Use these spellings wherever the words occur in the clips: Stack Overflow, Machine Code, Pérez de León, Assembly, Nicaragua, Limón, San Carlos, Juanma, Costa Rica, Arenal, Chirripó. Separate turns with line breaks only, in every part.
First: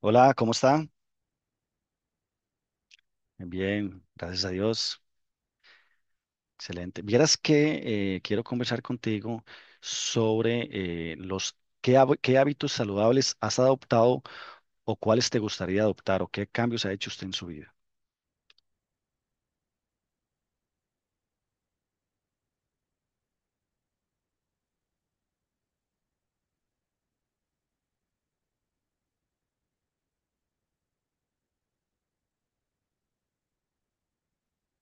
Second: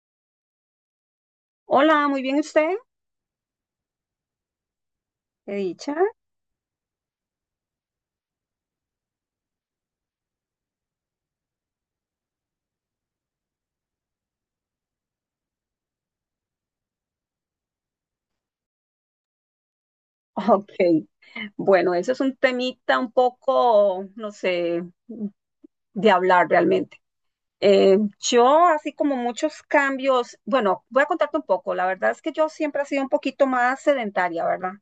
Hola, ¿cómo está?
Hola, muy bien usted,
Bien, gracias a Dios.
qué dicha.
Excelente. Vieras que quiero conversar contigo sobre qué hábitos saludables has adoptado o cuáles te gustaría adoptar o qué cambios ha hecho usted en su vida.
Ok, bueno, eso es un temita un poco, no sé, de hablar realmente. Yo, así como muchos cambios, bueno, voy a contarte un poco. La verdad es que yo siempre he sido un poquito más sedentaria, ¿verdad?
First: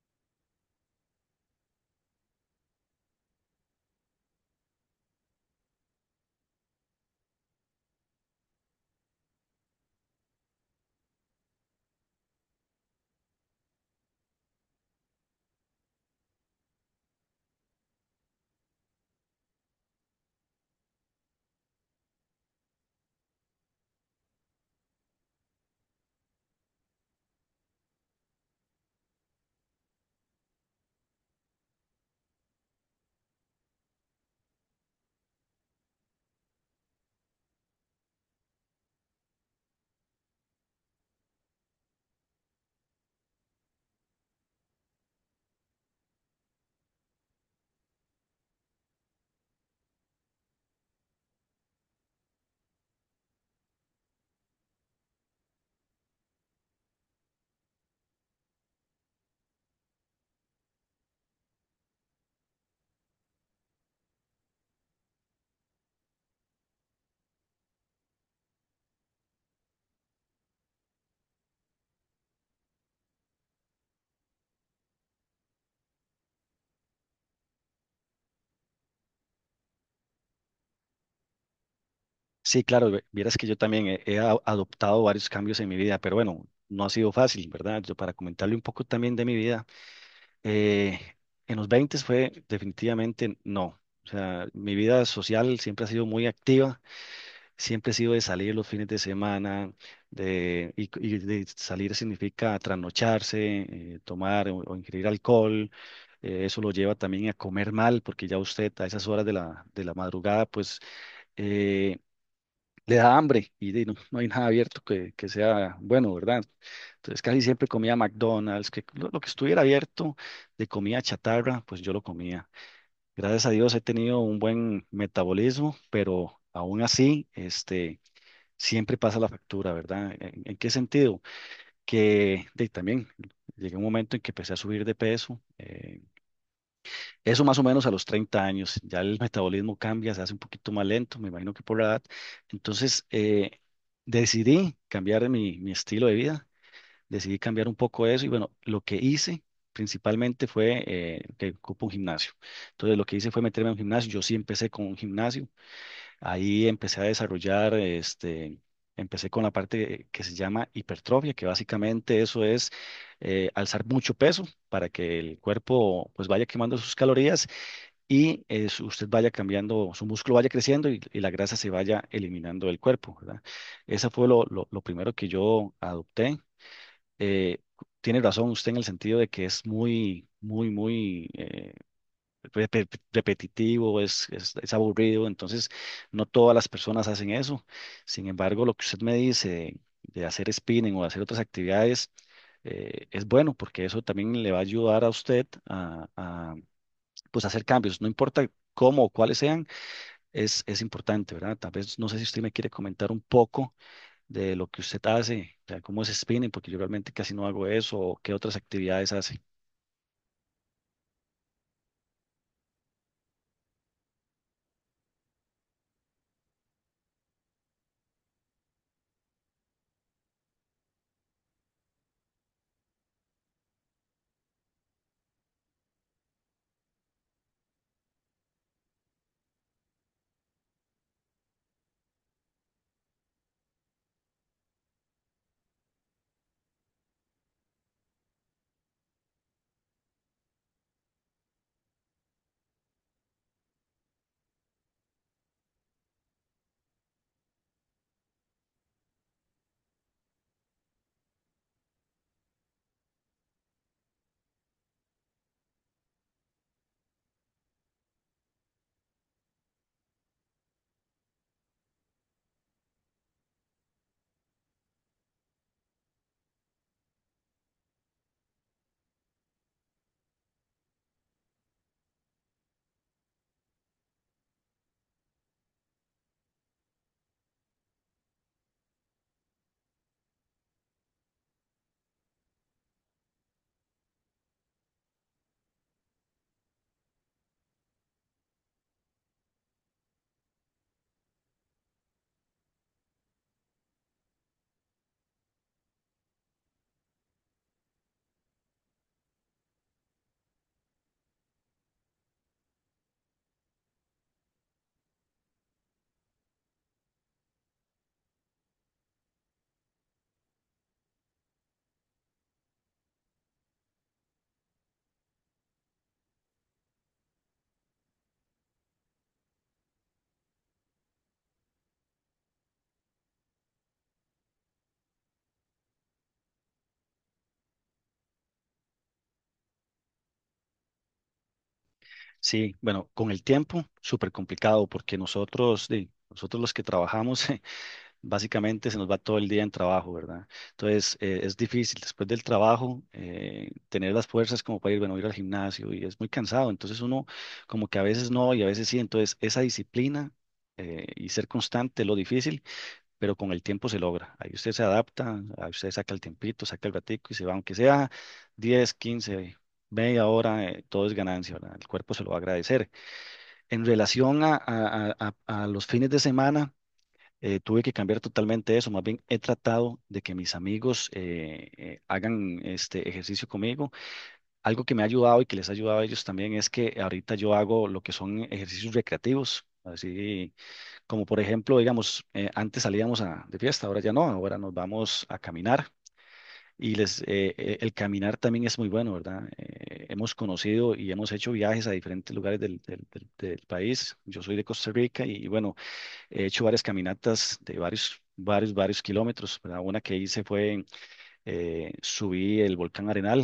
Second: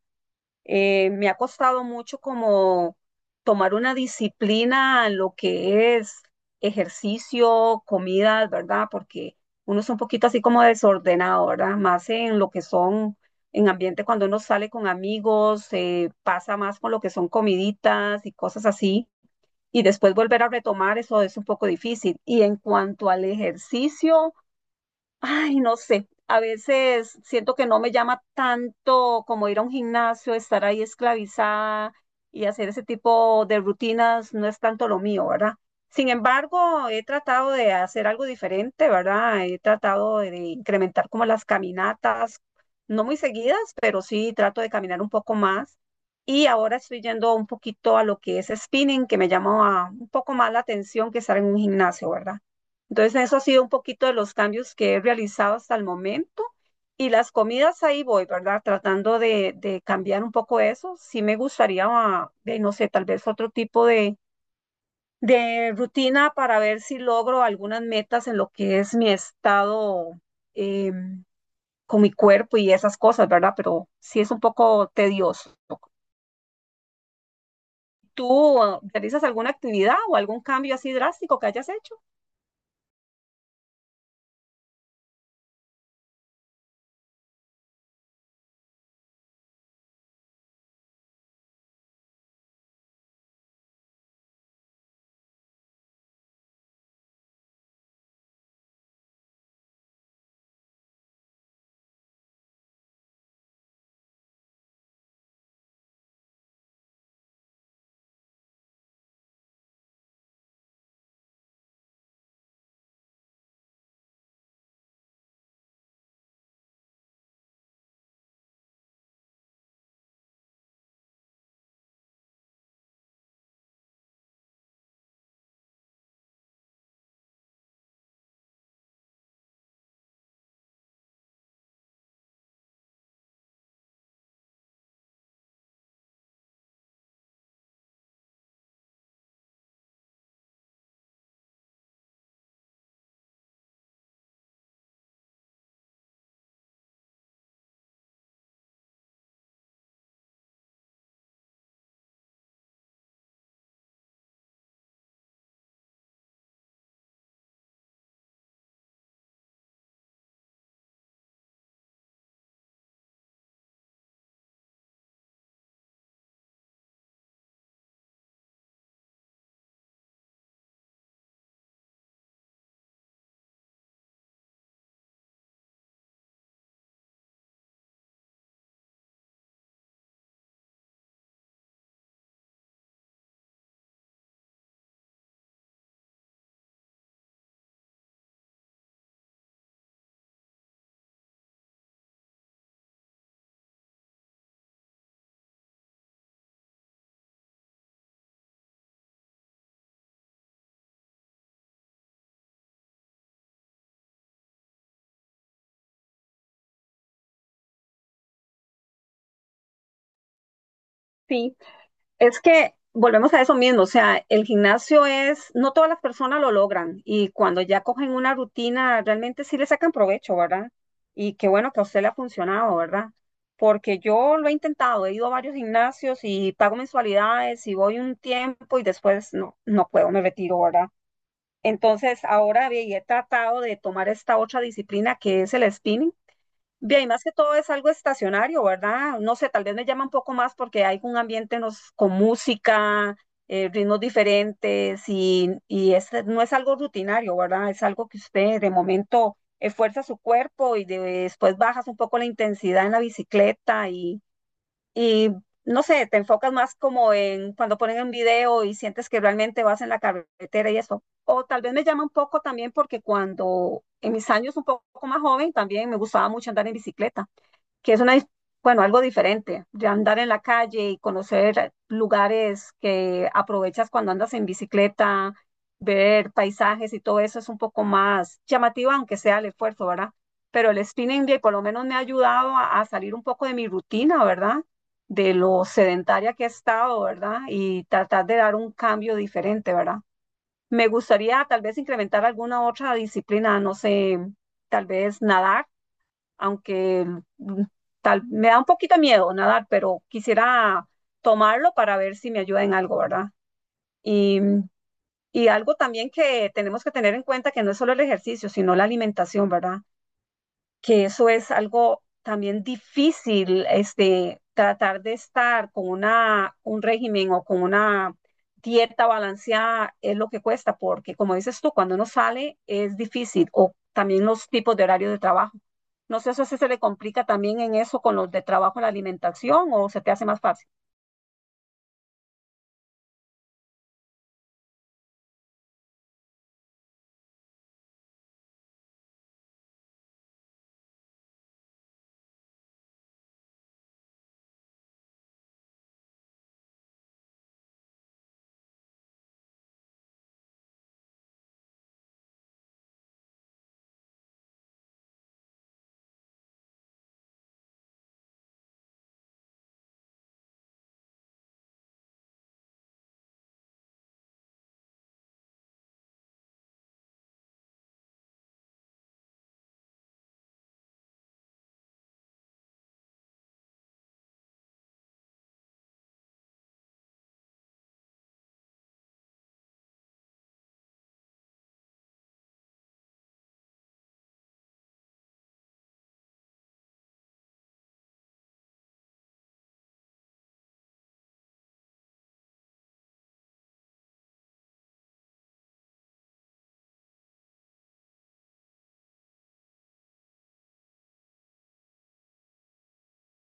Me ha costado mucho como tomar una disciplina en lo que es ejercicio, comidas, ¿verdad? Porque uno es un poquito así como desordenado, ¿verdad? Más en lo que son, en ambiente cuando uno sale con amigos, pasa más con lo que son comiditas y cosas así. Y después volver a retomar eso es un poco difícil. Y en cuanto al ejercicio, ay, no sé, a veces siento que no me llama tanto como ir a un gimnasio, estar ahí esclavizada y hacer ese tipo de rutinas no es tanto lo mío, ¿verdad? Sin embargo, he tratado de hacer algo diferente, ¿verdad? He tratado de incrementar como las caminatas, no muy seguidas, pero sí trato de caminar un poco más. Y ahora estoy yendo un poquito a lo que es spinning, que me llama un poco más la atención que estar en un gimnasio, ¿verdad? Entonces, eso ha sido un poquito de los cambios que he realizado hasta el momento. Y las comidas ahí voy, ¿verdad? Tratando de cambiar un poco eso. Sí me gustaría, ah, de, no sé, tal vez otro tipo de rutina para ver si logro algunas metas en lo que es mi estado eh, con mi cuerpo y esas cosas, ¿verdad? Pero sí es un poco tedioso. ¿Tú realizas alguna actividad o algún cambio así drástico que hayas hecho?
Sí, claro, vieras que yo también he adoptado varios cambios en mi vida, pero bueno, no ha sido fácil, ¿verdad? Yo para comentarle un poco también de mi vida, eh, en los 20 fue definitivamente no. O sea, mi vida social siempre ha sido muy activa. Siempre he sido de salir los fines de semana, y de salir significa trasnocharse, tomar o ingerir alcohol. Eso lo lleva también a comer mal, porque ya usted a esas horas de la madrugada, pues eh, le da hambre y no hay nada abierto que sea bueno, ¿verdad? Entonces casi siempre comía McDonald's, que lo que estuviera abierto de comida chatarra, pues yo lo comía. Gracias a Dios he tenido un buen metabolismo, pero aún así, siempre pasa la factura, ¿verdad? ¿En qué sentido? Que también llegué a un momento en que empecé a subir de peso, eso más o menos a los 30 años, ya el metabolismo cambia, se hace un poquito más lento, me imagino que por la edad. Entonces, decidí cambiar mi estilo de vida, decidí cambiar un poco eso y bueno, lo que hice principalmente fue que ocupo un gimnasio. Entonces lo que hice fue meterme a un gimnasio. Yo sí empecé con un gimnasio. Ahí empecé a desarrollar, empecé con la parte que se llama hipertrofia, que básicamente eso es alzar mucho peso para que el cuerpo pues vaya quemando sus calorías y usted vaya cambiando, su músculo vaya creciendo y la grasa se vaya eliminando del cuerpo, ¿verdad? Ese fue lo primero que yo adopté. Eh, Tiene razón usted en el sentido de que es muy, muy, muy, repetitivo, es aburrido, entonces no todas las personas hacen eso. Sin embargo, lo que usted me dice de hacer spinning o de hacer otras actividades es bueno porque eso también le va a ayudar a usted a, pues, hacer cambios, no importa cómo o cuáles sean, es importante, ¿verdad? Tal vez no sé si usted me quiere comentar un poco de lo que usted hace, o sea, cómo es spinning, porque yo realmente casi no hago eso, o qué otras actividades hace.
Sí. Es que volvemos a eso mismo, o sea, el gimnasio es, no todas las personas lo logran y cuando ya cogen una rutina, realmente sí le sacan provecho, ¿verdad? Y qué bueno que a usted le ha funcionado, ¿verdad? Porque yo lo he intentado, he ido a varios gimnasios y pago mensualidades y voy un tiempo y después no, no puedo, me retiro, ¿verdad? Entonces ahora ve, y he tratado de tomar esta otra disciplina que es el spinning. Bien, más que todo es algo estacionario, ¿verdad? No sé, tal vez me llama un poco más porque hay un ambiente con música, ritmos diferentes y no es algo rutinario, ¿verdad? Es algo que usted de momento esfuerza su cuerpo y después bajas un poco la intensidad en la bicicleta y no sé, te enfocas más como en cuando ponen un video y sientes que realmente vas en la carretera y eso. O tal vez me llama un poco también porque cuando en mis años un poco más joven también me gustaba mucho andar en bicicleta, que es una, bueno, algo diferente, de andar en la calle y conocer lugares que aprovechas cuando andas en bicicleta, ver paisajes y todo eso es un poco más llamativo, aunque sea el esfuerzo, ¿verdad? Pero el spinning day por lo menos me ha ayudado a salir un poco de mi rutina, ¿verdad? De lo sedentaria que he estado, ¿verdad? Y tratar de dar un cambio diferente, ¿verdad? Me gustaría tal vez incrementar alguna otra disciplina, no sé, tal vez nadar, aunque mm, tal, me da un poquito de miedo nadar, pero quisiera tomarlo para ver si me ayuda en algo, ¿verdad? Y, y algo también que tenemos que tener en cuenta que no es solo el ejercicio, sino la alimentación, ¿verdad? Que eso es algo también difícil, este, tratar de estar con una, un régimen o con una dieta balanceada es lo que cuesta, porque como dices tú, cuando uno sale es difícil, o también los tipos de horario de trabajo. No sé si se le complica también en eso con los de trabajo, la alimentación, o se te hace más fácil.
Sí, bueno, con el tiempo, súper complicado porque nosotros, nosotros los que trabajamos, básicamente se nos va todo el día en trabajo, ¿verdad? Entonces, es difícil después del trabajo tener las fuerzas como para ir, bueno, ir al gimnasio y es muy cansado. Entonces uno como que a veces no y a veces sí. Entonces, esa disciplina y ser constante es lo difícil, pero con el tiempo se logra. Ahí usted se adapta, ahí usted saca el tiempito, saca el ratico y se va, aunque sea 10, 15, media hora, todo es ganancia, ¿verdad? El cuerpo se lo va a agradecer. En relación a los fines de semana, tuve que cambiar totalmente eso. Más bien he tratado de que mis amigos hagan este ejercicio conmigo. Algo que me ha ayudado y que les ha ayudado a ellos también es que ahorita yo hago lo que son ejercicios recreativos. Así como por ejemplo, digamos, antes salíamos de fiesta, ahora ya no, ahora nos vamos a caminar. Y el caminar también es muy bueno, ¿verdad? Hemos conocido y hemos hecho viajes a diferentes lugares del país. Yo soy de Costa Rica y, bueno, he hecho varias caminatas de varios, varios, varios kilómetros, ¿verdad? Una que hice fue, subí el volcán Arenal.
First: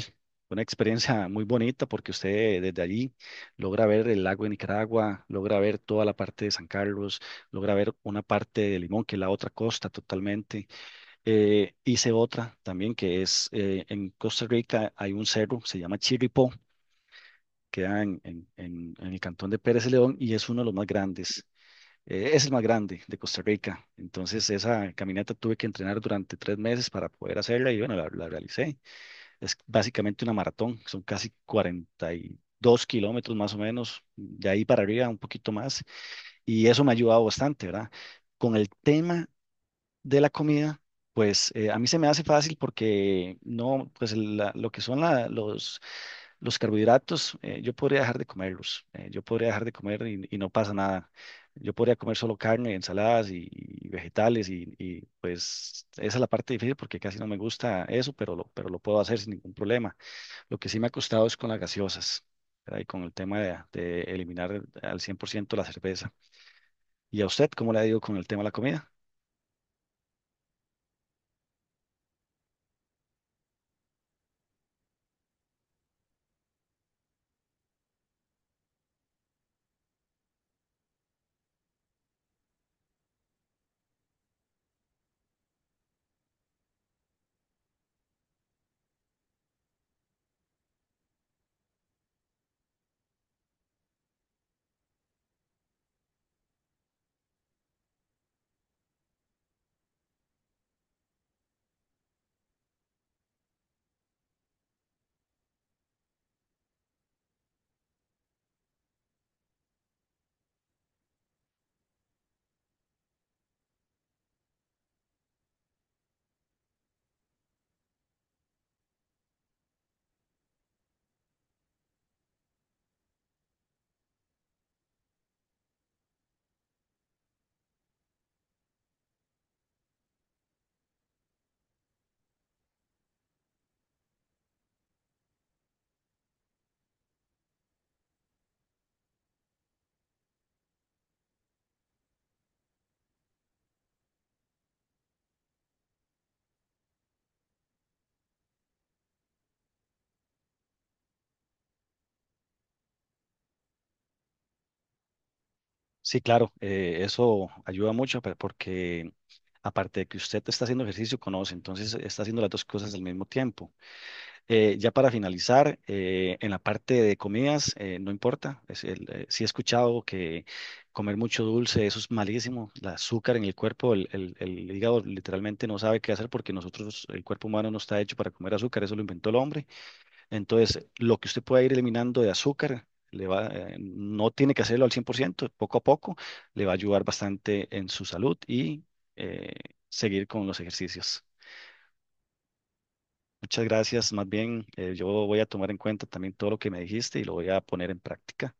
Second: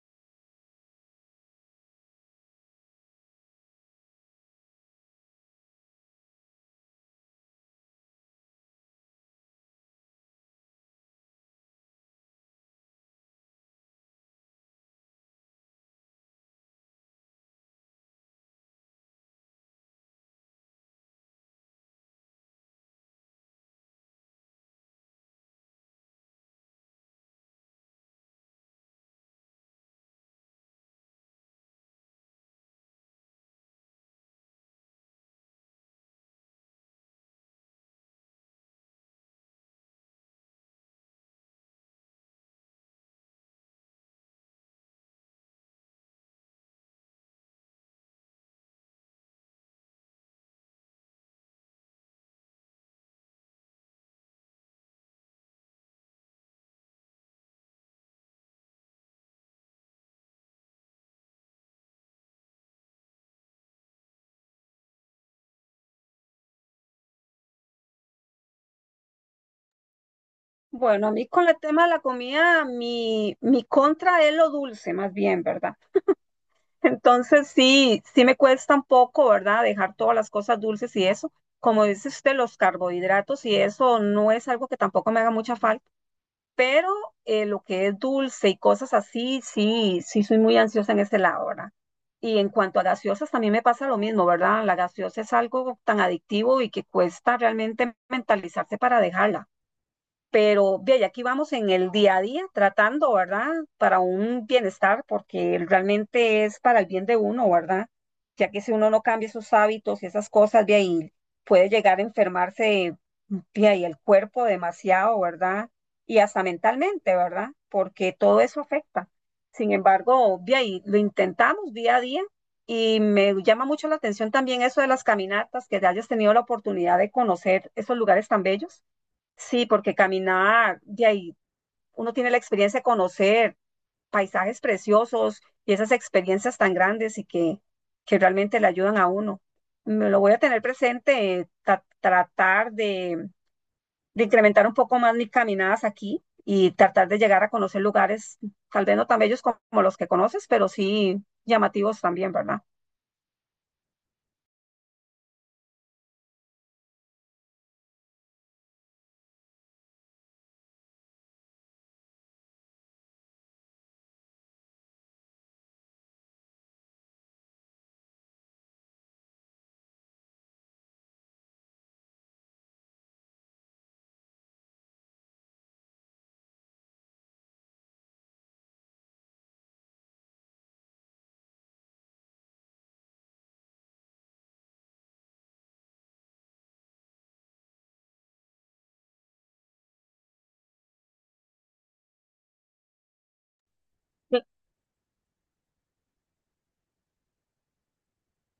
Fue una experiencia muy bonita porque usted desde allí logra ver el lago de Nicaragua, logra ver toda la parte de San Carlos, logra ver una parte de Limón, que es la otra costa totalmente. Hice otra también que es en Costa Rica hay un cerro, se llama Chirripó, queda en el cantón de Pérez de León y es uno de los más grandes. Es el más grande de Costa Rica. Entonces esa caminata tuve que entrenar durante 3 meses para poder hacerla y bueno, la realicé. Es básicamente una maratón, son casi 42 kilómetros más o menos, de ahí para arriba un poquito más y eso me ha ayudado bastante, ¿verdad? Con el tema de la comida, pues a mí se me hace fácil porque no, pues lo que son los carbohidratos, yo podría dejar de comerlos, yo podría dejar de comer y no pasa nada. Yo podría comer solo carne, ensaladas y vegetales pues esa es la parte difícil porque casi no me gusta eso, pero lo puedo hacer sin ningún problema. Lo que sí me ha costado es con las gaseosas, ¿verdad? Y con el tema de eliminar al 100% la cerveza. ¿Y a usted cómo le ha ido con el tema de la comida?
Bueno, a mí con el tema de la comida, mi contra es lo dulce, más bien, ¿verdad? Entonces sí, sí me cuesta un poco, ¿verdad? Dejar todas las cosas dulces y eso. Como dice usted, los carbohidratos y eso no es algo que tampoco me haga mucha falta, pero lo que es dulce y cosas así, sí, sí soy muy ansiosa en ese lado, ¿verdad? Y en cuanto a gaseosas, también me pasa lo mismo, ¿verdad? La gaseosa es algo tan adictivo y que cuesta realmente mentalizarse para dejarla, pero de ahí aquí vamos en el día a día tratando, ¿verdad? Para un bienestar, porque realmente es para el bien de uno, ¿verdad? Ya que si uno no cambia sus hábitos y esas cosas, de ahí puede llegar a enfermarse de ahí el cuerpo demasiado, ¿verdad? Y hasta mentalmente, ¿verdad? Porque todo eso afecta. Sin embargo, de ahí lo intentamos día a día y me llama mucho la atención también eso de las caminatas, que hayas tenido la oportunidad de conocer esos lugares tan bellos. Sí, porque caminar, de ahí uno tiene la experiencia de conocer paisajes preciosos y esas experiencias tan grandes y que realmente le ayudan a uno. Me lo voy a tener presente, tratar de incrementar un poco más mis caminadas aquí y tratar de llegar a conocer lugares, tal vez no tan bellos como los que conoces, pero sí llamativos también, ¿verdad?
Sí, claro, eso ayuda mucho porque aparte de que usted está haciendo ejercicio, conoce, entonces está haciendo las dos cosas al mismo tiempo. Ya para finalizar, en la parte de comidas, no importa, sí he escuchado que comer mucho dulce, eso es malísimo, el azúcar en el cuerpo, el hígado literalmente no sabe qué hacer porque nosotros, el cuerpo humano no está hecho para comer azúcar, eso lo inventó el hombre. Entonces, lo que usted pueda ir eliminando de azúcar, le va, no tiene que hacerlo al 100%. Poco a poco le va a ayudar bastante en su salud y eh, seguir con los ejercicios. Muchas gracias, más bien yo voy a tomar en cuenta también todo lo que me dijiste y lo voy a poner en práctica.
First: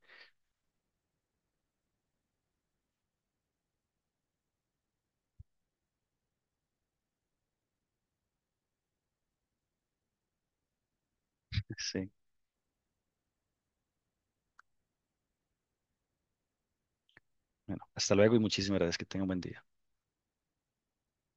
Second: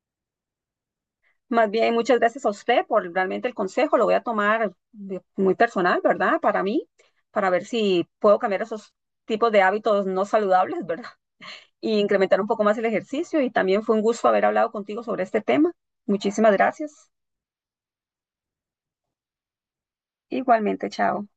Más bien, muchas gracias a usted por realmente el consejo. Lo voy a tomar muy personal, ¿verdad? Para mí, para ver si puedo cambiar esos tipos de hábitos no saludables, ¿verdad? Y
Sí,
incrementar un poco más el ejercicio. Y también fue un gusto haber hablado contigo sobre este tema. Muchísimas gracias.
bueno, hasta luego y muchísimas gracias, que tenga un buen día.
Igualmente, chao.